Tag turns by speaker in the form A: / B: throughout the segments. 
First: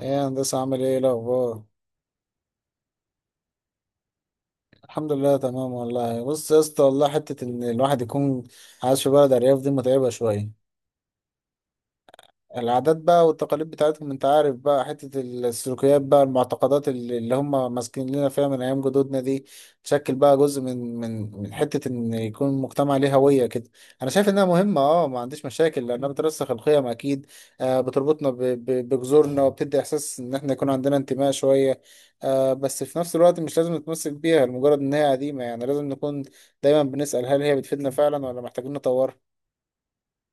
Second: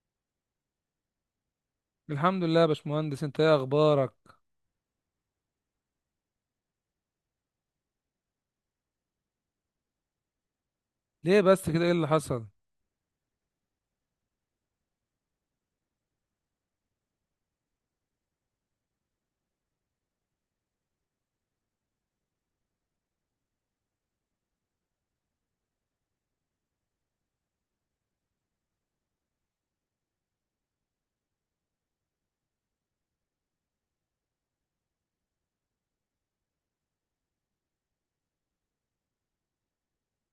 A: ايه يا هندسة، عامل ايه؟ إيه الأخبار؟
B: الحمد لله يا باشمهندس، انت ايه اخبارك؟
A: الحمد لله تمام والله. بص يا اسطى والله، حتة إن الواحد يكون عايش في بلد أرياف دي متعبة شوية.
B: ليه بس كده؟ ايه اللي حصل؟
A: العادات بقى والتقاليد بتاعتهم، انت عارف بقى، حتة السلوكيات بقى، المعتقدات اللي هم ماسكين لنا فيها من ايام جدودنا دي تشكل بقى جزء من حتة ان يكون المجتمع ليه هوية كده. انا شايف انها مهمة، ما عنديش مشاكل لانها بترسخ القيم اكيد. بتربطنا بجذورنا وبتدي احساس ان احنا يكون عندنا انتماء شوية. بس في نفس الوقت مش لازم نتمسك بيها لمجرد ان هي قديمة، يعني لازم نكون دايما بنسأل، هل هي بتفيدنا فعلا ولا محتاجين نطورها؟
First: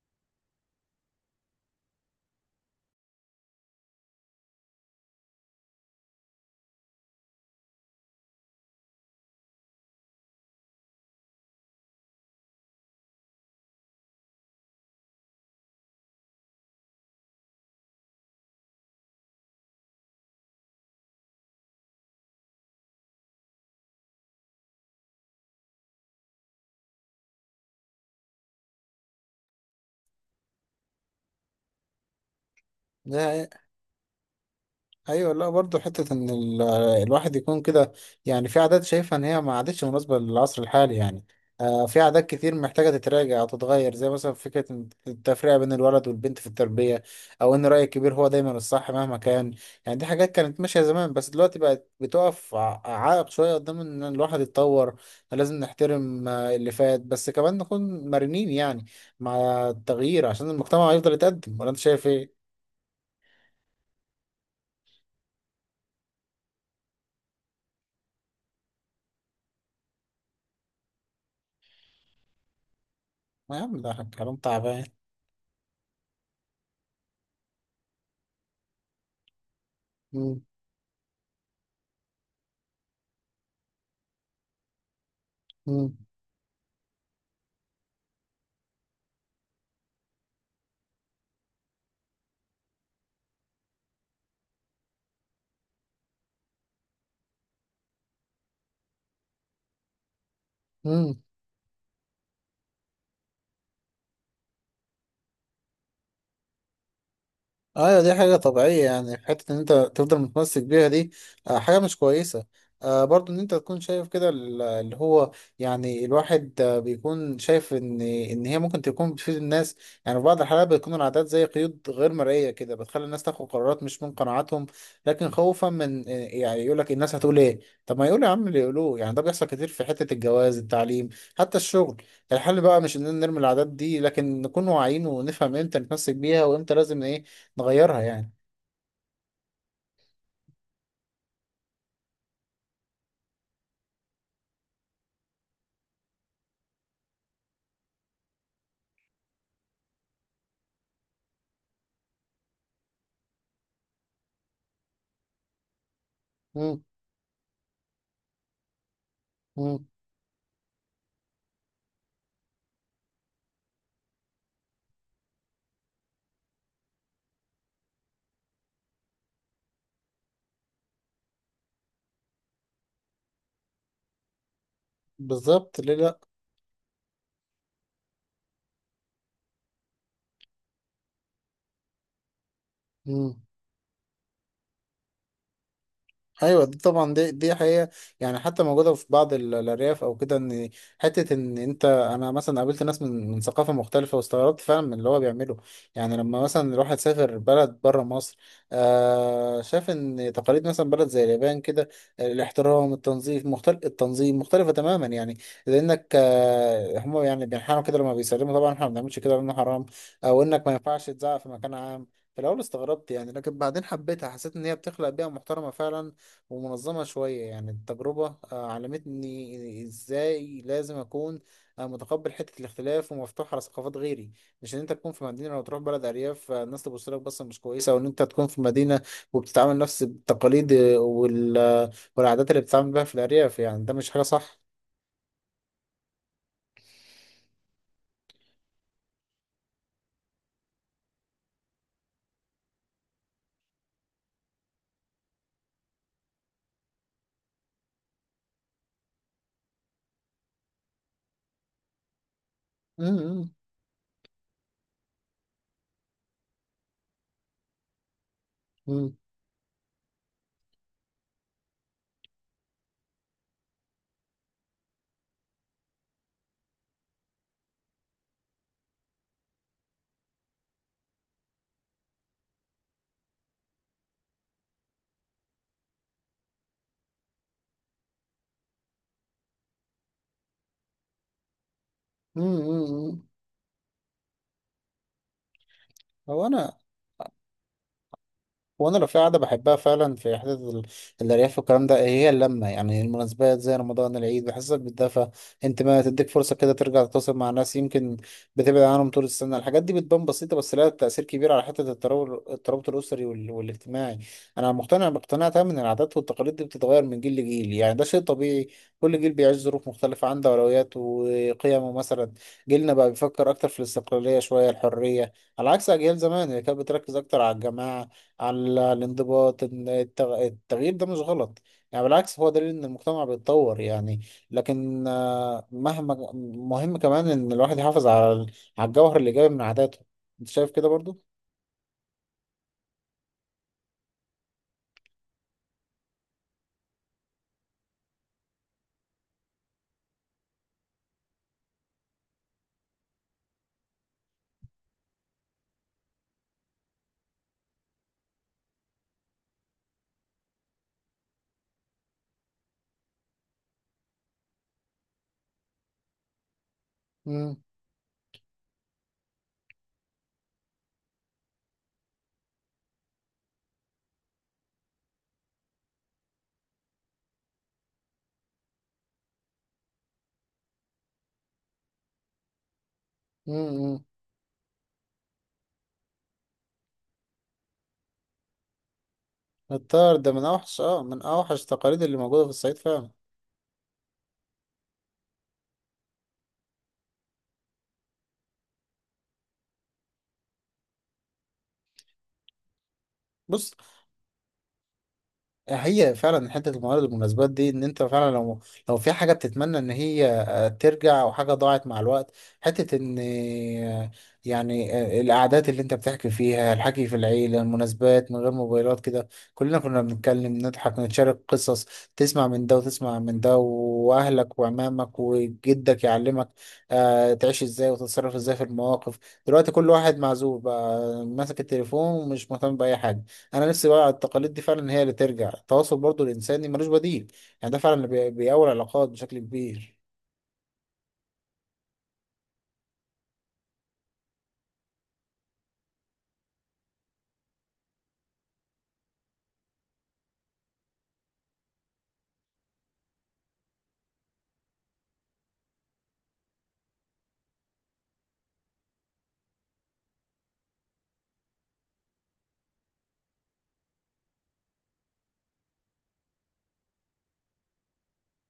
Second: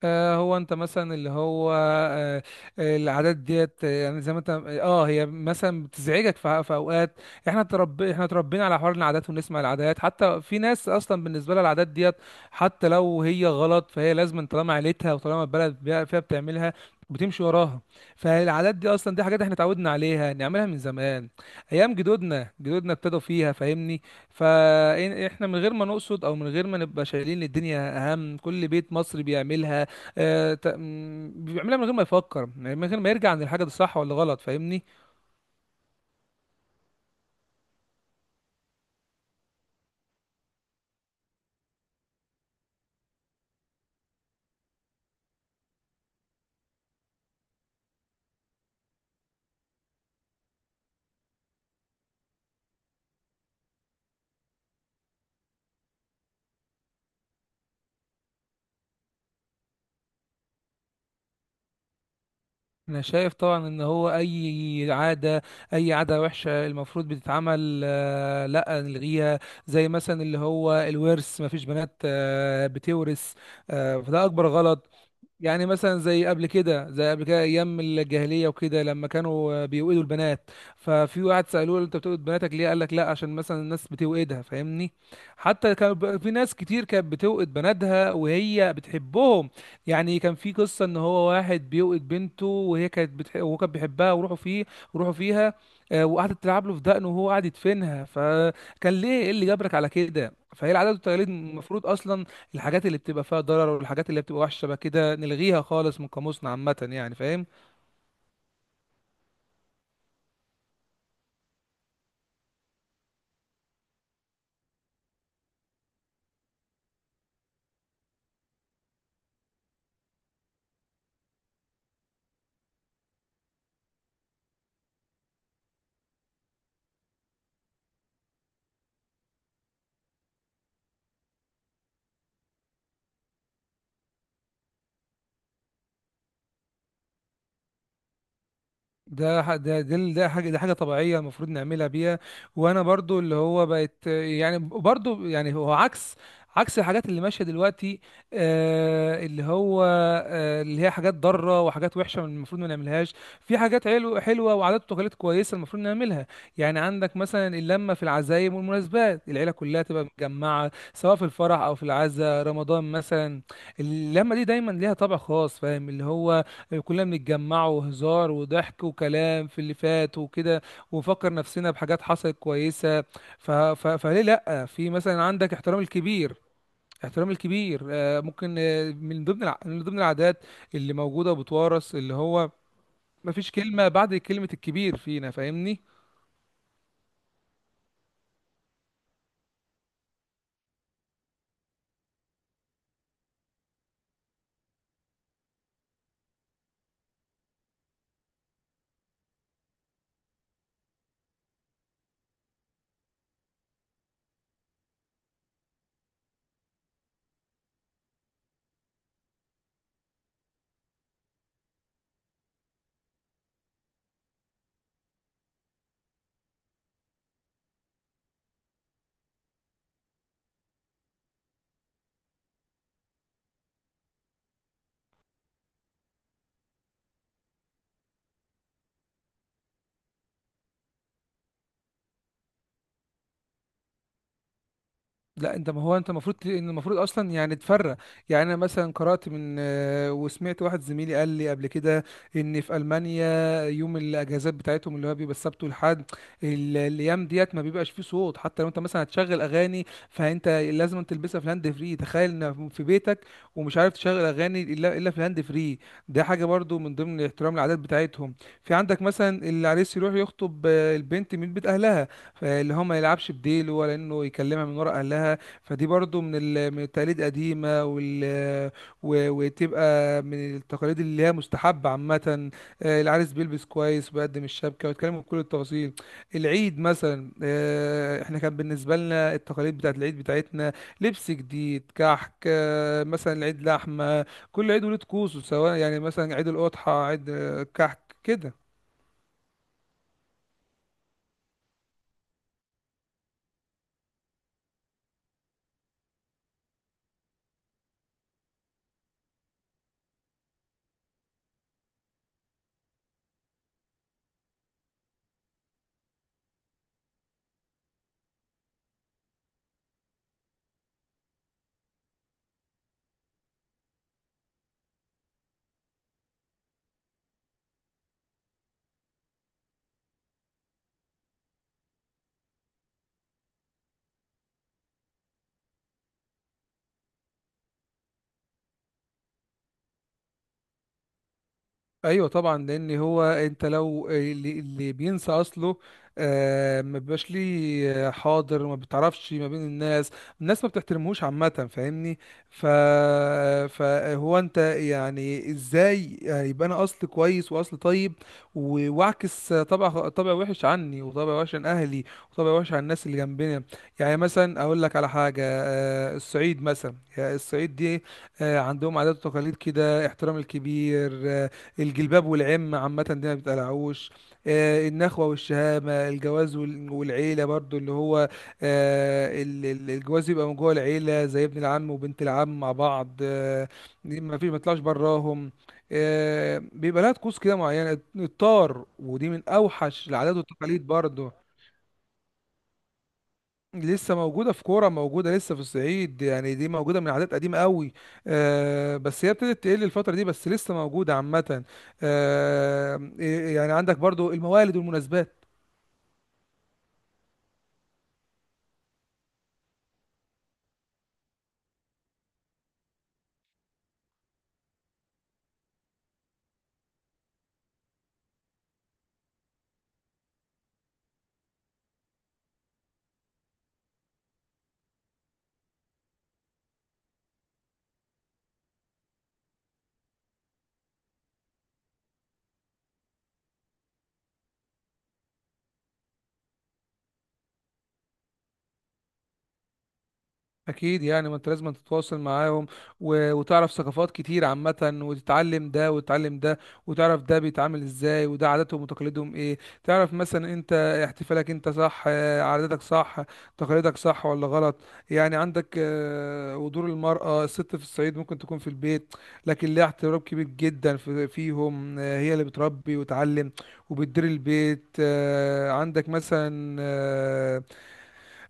B: آه، هو انت مثلا اللي هو آه، آه، العادات ديت، يعني زي ما انت اه هي مثلا بتزعجك في اوقات. احنا اتربينا على حوار العادات ونسمع العادات، حتى في ناس اصلا بالنسبه لها العادات ديت حتى لو هي غلط فهي لازم، طالما عيلتها وطالما البلد فيها بتعملها بتمشي وراها. فالعادات دي اصلا دي حاجات احنا اتعودنا عليها نعملها من زمان، ايام جدودنا ابتدوا فيها، فاهمني؟ فاحنا من غير ما نقصد او من غير ما نبقى شايلين الدنيا اهم، كل بيت مصري بيعملها. بيعملها من غير ما يفكر، يعني من غير ما يرجع عن الحاجه دي صح ولا غلط، فاهمني؟
A: ايوه. لا برضه، حته ان الواحد يكون كده، يعني في عادات شايفها ان هي ما عادتش مناسبه للعصر الحالي. يعني في عادات كتير محتاجه تتراجع او تتغير، زي مثلا فكره إن التفرقه بين الولد والبنت في التربيه، او ان راي الكبير هو دايما الصح مهما كان. يعني دي حاجات كانت ماشيه زمان، بس دلوقتي بقت بتقف عائق شويه قدام ان الواحد يتطور. لازم نحترم اللي فات، بس كمان نكون مرنين يعني، مع التغيير عشان المجتمع يفضل يتقدم. ولا انت شايف ايه؟
B: انا شايف طبعا ان هو اي اي عاده وحشه المفروض بتتعمل، لا نلغيها، زي مثلا اللي هو الورث، ما فيش بنات بتورث.
A: يا عم ده
B: فده
A: كلام
B: اكبر
A: تعبان.
B: غلط. يعني مثلا زي قبل كده ايام الجاهليه وكده، لما كانوا بيوئدوا البنات، ففي واحد سالوه انت بتوئد بناتك ليه، قال لك لا عشان مثلا الناس بتوئدها، فاهمني؟ حتى كان
A: مم.
B: في ناس كتير كانت بتوئد بناتها وهي بتحبهم. يعني كان في قصه ان هو واحد بيوئد بنته، وهو كان بيحبها، وروحوا فيها. وقعدت تلعب له في دقنه وهو قاعد يدفنها، فكان ليه ايه اللي جبرك على كده؟ فهي العادات
A: مم.
B: والتقاليد، المفروض اصلا الحاجات اللي بتبقى فيها ضرر والحاجات اللي بتبقى وحشه بقى كده نلغيها خالص من قاموسنا عامه، يعني فاهم؟
A: ايوه دي حاجة طبيعية، يعني حتة ان انت تفضل متمسك بيها دي حاجة مش كويسة. برضو ان انت تكون شايف كده اللي هو، يعني الواحد بيكون شايف ان هي ممكن تكون بتفيد الناس. يعني في بعض الحالات بتكون العادات زي قيود غير مرئية كده، بتخلي الناس تاخد قرارات مش من قناعاتهم، لكن خوفا من، يعني يقول لك الناس هتقول ايه. طب ما يقول يا عم اللي يقولوه، يعني ده بيحصل كتير في حتة الجواز، التعليم، حتى الشغل. الحل بقى مش اننا نرمي العادات دي، لكن نكون واعيين ونفهم امتى نتمسك بيها وامتى لازم ايه، نغيرها يعني.
B: ده ح- ده ده ال- ده حاجه ده حاجه طبيعيه المفروض نعملها بيها. وانا برضو اللي هو بقت يعني برضو، يعني هو عكس الحاجات اللي ماشيه دلوقتي. آه اللي هو آه اللي هي حاجات ضاره وحاجات وحشه، المفروض ما نعملهاش. في حاجات حلوه حلوه، وعادات وتقاليد كويسه المفروض نعملها. يعني
A: مم.
B: عندك مثلا اللمه في العزايم والمناسبات، العيله كلها
A: مم.
B: تبقى متجمعه سواء في الفرح او في العزاء، رمضان مثلا. اللمه دي دايما ليها طابع خاص، فاهم اللي هو؟ كلنا بنتجمع، وهزار وضحك وكلام في اللي فات وكده، ونفكر نفسنا بحاجات حصلت كويسة. فليه لأ؟ في مثلا عندك
A: بالظبط،
B: احترام
A: ليه لا.
B: الكبير. احترام الكبير آه، ممكن آه، من ضمن الع... من ضمن العادات اللي موجودة وبتورث، اللي هو
A: مم.
B: مفيش كلمة بعد كلمة الكبير فينا، فاهمني؟
A: ايوه دي طبعا دي حقيقه. يعني حتى موجوده في بعض الارياف او كده، ان حته ان انا مثلا قابلت ناس من ثقافه مختلفه، واستغربت فعلا من اللي هو بيعمله. يعني لما مثلا الواحد سافر بلد بره مصر، شاف ان تقاليد مثلا بلد زي اليابان كده، الاحترام، التنظيف مختلف، التنظيم مختلفه تماما. يعني لانك آه هم يعني بينحنوا كده لما بيسلموا، طبعا احنا ما بنعملش كده لانه حرام. او انك ما ينفعش تزعق في مكان عام. في الاول استغربت يعني، لكن بعدين حبيتها، حسيت ان هي بتخلق بيئه محترمه فعلا، ومنظمة شوية. يعني التجربة علمتني ازاي لازم اكون متقبل حتة الاختلاف ومفتوح على ثقافات غيري. مش ان انت تكون في مدينة لو تروح بلد ارياف الناس تبص لك بصة مش كويسة، او ان انت تكون في مدينة وبتتعامل نفس التقاليد، والعادات اللي بتتعامل بيها في الارياف، يعني ده مش حاجة صح.
B: لا انت، ما هو انت المفروض، ان المفروض اصلا يعني تفرق. يعني انا مثلا قرات من آه، وسمعت واحد زميلي قال لي قبل كده ان في المانيا، يوم الاجازات بتاعتهم اللي هو بيبقى السبت والحد، الايام ديت ما بيبقاش فيه صوت، حتى لو انت مثلا هتشغل اغاني فانت لازم تلبسها في الهاند فري، تخيل ان في بيتك
A: مم،
B: ومش عارف تشغل اغاني الا في الهاند فري. ده حاجه برضو من ضمن احترام العادات بتاعتهم. في عندك
A: مم،
B: مثلا العريس يروح يخطب البنت من بيت اهلها، فاللي هو ما يلعبش بديل، ولا انه يكلمها من ورا اهلها. فدي برضو من التقاليد قديمه، وتبقى من التقاليد اللي هي مستحبه عامه. العريس بيلبس كويس وبيقدم الشبكه ويتكلموا بكل التفاصيل. العيد مثلا، احنا كان بالنسبه لنا التقاليد بتاعت العيد بتاعتنا لبس جديد، كحك،
A: مم، مم، مم.
B: مثلا العيد لحمه. كل عيد وليه طقوسه، سواء يعني مثلا
A: هو
B: عيد
A: انا
B: الاضحى، عيد كحك كده.
A: وانا لو في قعده بحبها فعلا، في حته الارياف والكلام ده، هي اللمه. يعني المناسبات زي رمضان، العيد، بحسك بتدفى، انت ما تديك فرصه كده ترجع تتواصل مع ناس يمكن بتبعد عنهم طول السنه. الحاجات دي بتبان بسيطه، بس لها تاثير كبير على حته الترابط الاسري والاجتماعي. انا مقتنع باقتناع تام ان العادات والتقاليد دي بتتغير من جيل لجيل. يعني ده شيء طبيعي، كل جيل بيعيش ظروف مختلفه، عنده اولويات وقيمه. مثلا جيلنا بقى بيفكر اكتر في الاستقلاليه شويه، الحريه، على عكس اجيال زمان اللي كانت بتركز اكتر على الجماعه، على الانضباط. إن التغيير ده مش غلط، يعني بالعكس هو دليل ان المجتمع بيتطور. يعني لكن، مهم كمان ان الواحد يحافظ على على الجوهر الايجابي من عاداته. انت شايف كده برضو؟
B: ايوه طبعا، لان هو انت لو اللي بينسى اصله ما بيبقاش ليه حاضر، ما بتعرفش ما بين الناس، الناس ما بتحترمهوش عامه، فاهمني؟ ف فهو انت يعني ازاي يبقى انا اصل كويس واصل طيب، واعكس طبع وحش عني، وطبع وحش عن اهلي، وطبع وحش عن الناس اللي جنبنا. يعني مثلا اقول لك على حاجه، الصعيد مثلا، يعني
A: امم.
B: الصعيد دي عندهم عادات وتقاليد كده، احترام الكبير، الجلباب والعم عامة دي ما بتقلعوش، النخوة والشهامة، الجواز والعيلة برضو اللي هو، الجواز يبقى من جوه العيلة، زي ابن العم وبنت العم مع بعض.
A: امم.
B: دي ما فيش ما يطلعش براهم. بيبقى لها طقوس كده معينة، الطار، ودي من أوحش
A: الطار ده
B: العادات
A: من اوحش،
B: والتقاليد
A: من
B: برضو.
A: اوحش التقاليد اللي موجوده في الصعيد فعلا.
B: لسه موجودة في كورة، موجودة لسه في الصعيد، يعني دي موجودة من عادات قديمة قوي. بس هي ابتدت تقل الفترة دي، بس لسه موجودة عامة. آه
A: بص.
B: يعني عندك برضو الموالد والمناسبات.
A: هي فعلا حته الموارد والمناسبات دي، ان انت فعلا لو لو في حاجه بتتمنى ان هي ترجع، او حاجه ضاعت مع الوقت. حته ان، يعني القعدات اللي انت بتحكي فيها، الحكي في العيله، المناسبات من غير موبايلات كده، كلنا كنا بنتكلم، نضحك، نتشارك قصص، تسمع من ده وتسمع من ده، واهلك وعمامك وجدك يعلمك تعيش ازاي وتتصرف ازاي في المواقف. دلوقتي كل واحد معزول بقى، ماسك التليفون ومش مهتم باي حاجه. انا نفسي بقى التقاليد دي فعلا هي اللي ترجع التواصل، برضو الانساني ملوش بديل، يعني ده فعلا اللي بيقوي العلاقات بشكل كبير.
B: اكيد، يعني ما انت لازم تتواصل معاهم وتعرف ثقافات كتير عامه، وتتعلم ده وتتعلم ده، وتعرف ده بيتعامل ازاي وده عاداتهم وتقاليدهم ايه. تعرف مثلا انت احتفالك انت صح، عاداتك صح، تقاليدك صح ولا غلط. يعني عندك ودور المرأة، الست في الصعيد ممكن تكون في البيت لكن ليها احترام كبير جدا فيهم. هي اللي بتربي وتعلم وبتدير البيت.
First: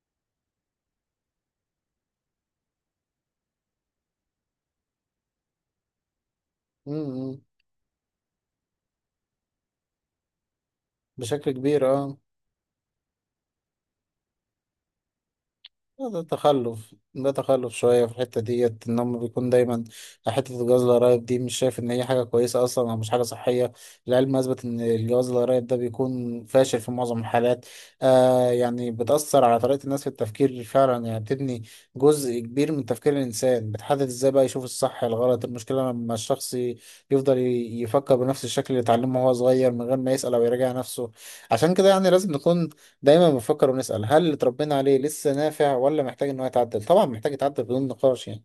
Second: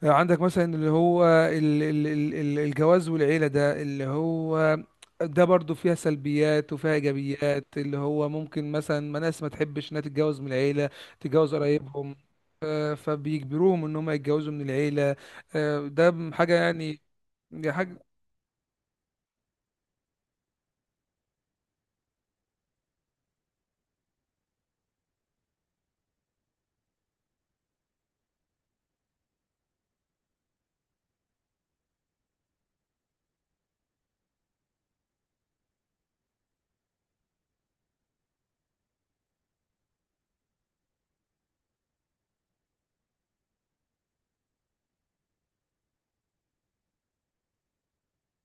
B: عندك مثلا اللي هو الجواز والعيلة، ده اللي هو ده برضو فيها سلبيات وفيها
A: امم.
B: إيجابيات، اللي هو ممكن مثلا ما ناس ما تحبش إنها تتجوز من العيلة،
A: بشكل
B: تتجوز
A: كبير.
B: قرايبهم.
A: اه
B: فبيجبروهم إن هم يتجوزوا من العيلة.
A: ده
B: ده حاجة
A: تخلف،
B: يعني،
A: ده
B: دي
A: تخلف
B: حاجة.
A: شوية في الحتة ديت إن هم بيكون دايما حتة الجواز القرايب دي. مش شايف إن هي حاجة كويسة أصلا، أو مش حاجة صحية. العلم أثبت إن الجواز القرايب ده بيكون فاشل في معظم الحالات. آه يعني بتأثر على طريقة الناس في التفكير فعلا، يعني بتبني جزء كبير من تفكير الإنسان، بتحدد إزاي بقى يشوف الصح، الغلط. المشكلة لما الشخص يفضل يفكر بنفس الشكل اللي اتعلمه وهو صغير، من غير ما يسأل أو يراجع نفسه. عشان كده يعني لازم نكون دايما بنفكر ونسأل، هل اللي اتربينا عليه لسه نافع ولا محتاج ان هو يتعدل؟ طبعا محتاج يتعدل بدون نقاش يعني.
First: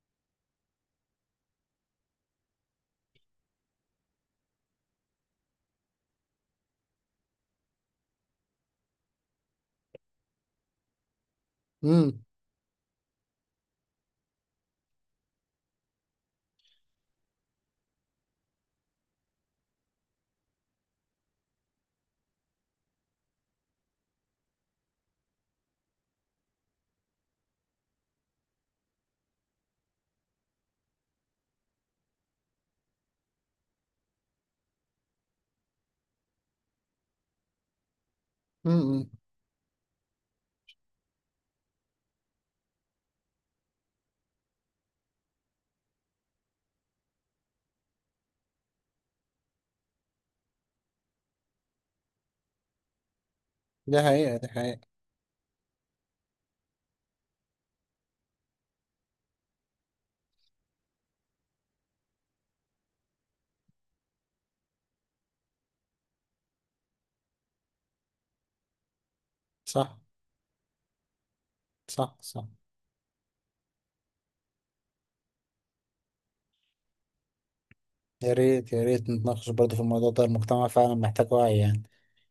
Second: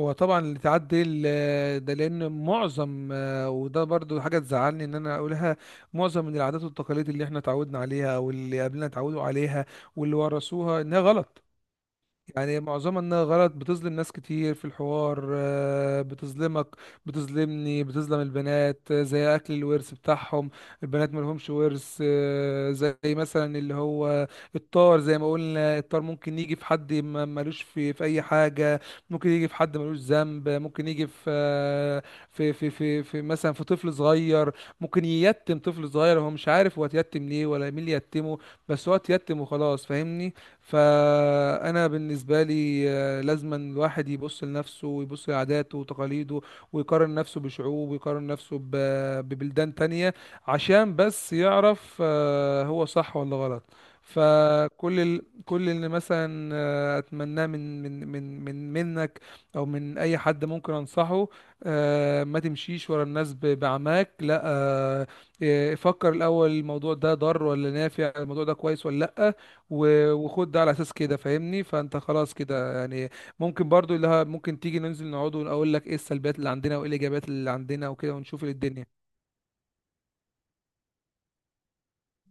B: هو طبعا اللي تعدي ده، لأن معظم، وده برضو حاجة تزعلني إن أنا أقولها، معظم من العادات والتقاليد اللي إحنا اتعودنا عليها أو اللي قبلنا اتعودوا عليها واللي ورثوها إنها غلط.
A: امم.
B: يعني معظمها انها غلط، بتظلم ناس كتير في الحوار. بتظلمك، بتظلمني، بتظلم البنات، زي اكل الورث بتاعهم، البنات ملهمش ورث. زي مثلا اللي هو الطار، زي ما قلنا الطار ممكن يجي في حد ملوش في اي حاجة، ممكن يجي في حد ملوش ذنب، ممكن يجي في آه، في في في, في مثلا في طفل صغير. ممكن ييتم طفل صغير هو مش عارف هو اتيتم ليه ولا مين اللي يتمه، بس هو
A: امم.
B: اتيتم وخلاص، فاهمني؟ فانا بالنسبه لي لازما الواحد يبص لنفسه، ويبص لعاداته وتقاليده، ويقارن نفسه بشعوب، ويقارن نفسه ببلدان تانية، عشان بس يعرف هو صح ولا غلط.
A: دي حقيقة، دي حقيقة.
B: كل اللي مثلا اتمناه من من من من منك او من اي حد ممكن انصحه، ما تمشيش ورا الناس بعماك، لا. فكر الاول، الموضوع ده ضار ولا نافع، الموضوع ده كويس ولا لا،
A: صح.
B: وخد ده على اساس كده، فاهمني؟ فانت
A: صح.
B: خلاص
A: صح.
B: كده يعني. ممكن برضو ممكن تيجي ننزل نقعد واقول لك ايه السلبيات اللي عندنا وايه الايجابيات اللي عندنا وكده،
A: يا
B: ونشوف
A: ريت يا
B: الدنيا.
A: ريت نتناقش برضه في الموضوع ده، المجتمع فعلا محتاج وعي يعني.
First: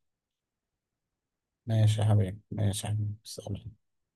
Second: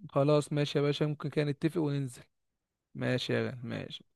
B: خلاص ماشي يا باشا، ممكن كده نتفق
A: ماشي يا
B: وننزل.
A: حبيبي، ماشي يا حبيبي،
B: ماشي يا غالي،
A: سلام.
B: ماشي.